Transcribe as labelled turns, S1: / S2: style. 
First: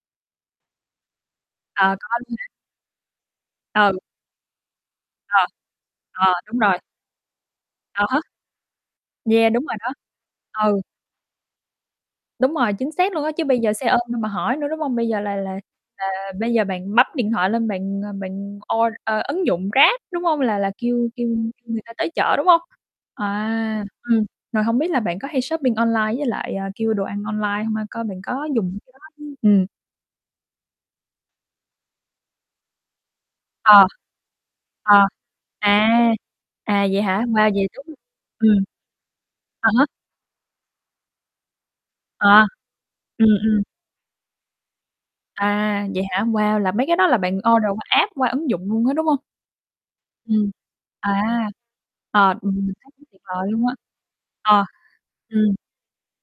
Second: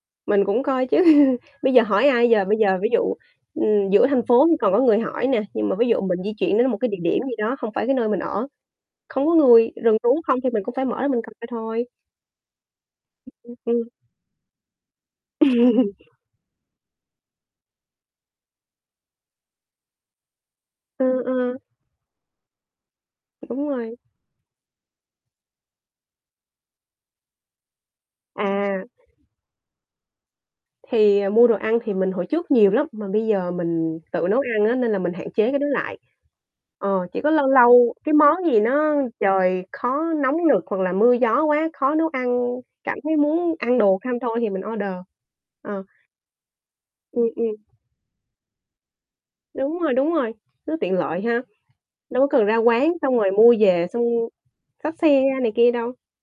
S1: Mình cũng coi chứ, bây giờ
S2: À,
S1: hỏi
S2: coi
S1: ai
S2: luôn hả?
S1: giờ? Bây giờ, ví dụ, ừm,
S2: Ừ.
S1: giữa thành phố thì còn có người hỏi nè,
S2: Ờ.
S1: nhưng mà ví dụ mình
S2: Ờ,
S1: di chuyển
S2: đúng
S1: đến
S2: rồi.
S1: một cái địa điểm gì đó không phải cái
S2: Ờ
S1: nơi mình
S2: ha.
S1: ở, không có
S2: Yeah, đúng
S1: người,
S2: rồi đó.
S1: rừng rú không thì mình cũng
S2: Ừ.
S1: phải mở ra mình coi thôi.
S2: Đúng rồi, chính xác luôn á. Chứ
S1: Ừ,
S2: bây giờ xe
S1: ừm.
S2: ôm đâu mà hỏi nữa, đúng hông? Bây giờ là là là bây giờ bạn bấm điện thoại lên bạn, ờ, bạn o ơ, ứng dụng Grab, đúng hông? Là là kêu
S1: Ừ,
S2: kêu
S1: ờ.
S2: kêu người ta tới chở, đúng hông?
S1: Đúng
S2: À,
S1: rồi.
S2: ừm, rồi hông biết là bạn có hay shopping online với lại, ờ, kêu đồ ăn online hông ha? Coi bạn có dùng
S1: À.
S2: cái app ừm.
S1: Thì, ờ, mua đồ ăn thì mình hồi trước nhiều lắm, mà bây giờ
S2: Ờ.
S1: mình tự nấu ăn á, nên
S2: Ờ.
S1: là mình hạn chế cái đó
S2: À.
S1: lại.
S2: À, vậy
S1: Ờ, chỉ
S2: hả?
S1: có lâu
S2: Wow! Vậy đúng
S1: lâu
S2: hông?
S1: cái món gì
S2: Ừm.
S1: nó trời
S2: Ờ ha.
S1: khó nóng nực hoặc là mưa gió quá, khó nấu
S2: Ờ.
S1: ăn, cảm thấy
S2: Ừm,
S1: muốn
S2: ừm.
S1: ăn đồ không thôi thì mình order. Ờ.
S2: À, vậy hả? Wow. Là mấy cái đó là
S1: Ừm,
S2: bạn
S1: ừm.
S2: order qua app, qua ứng dụng luôn á, đúng hông?
S1: Đúng rồi, đúng rồi,
S2: Ừm,
S1: nó tiện
S2: à.
S1: lợi ha. Đâu
S2: Ờ,
S1: có cần ra
S2: mình thấy
S1: quán,
S2: nó
S1: xong
S2: tuyệt
S1: rồi
S2: vời
S1: mua
S2: luôn á.
S1: về, xong
S2: Ờ,
S1: xách xe ra này
S2: ừm.
S1: kia đâu.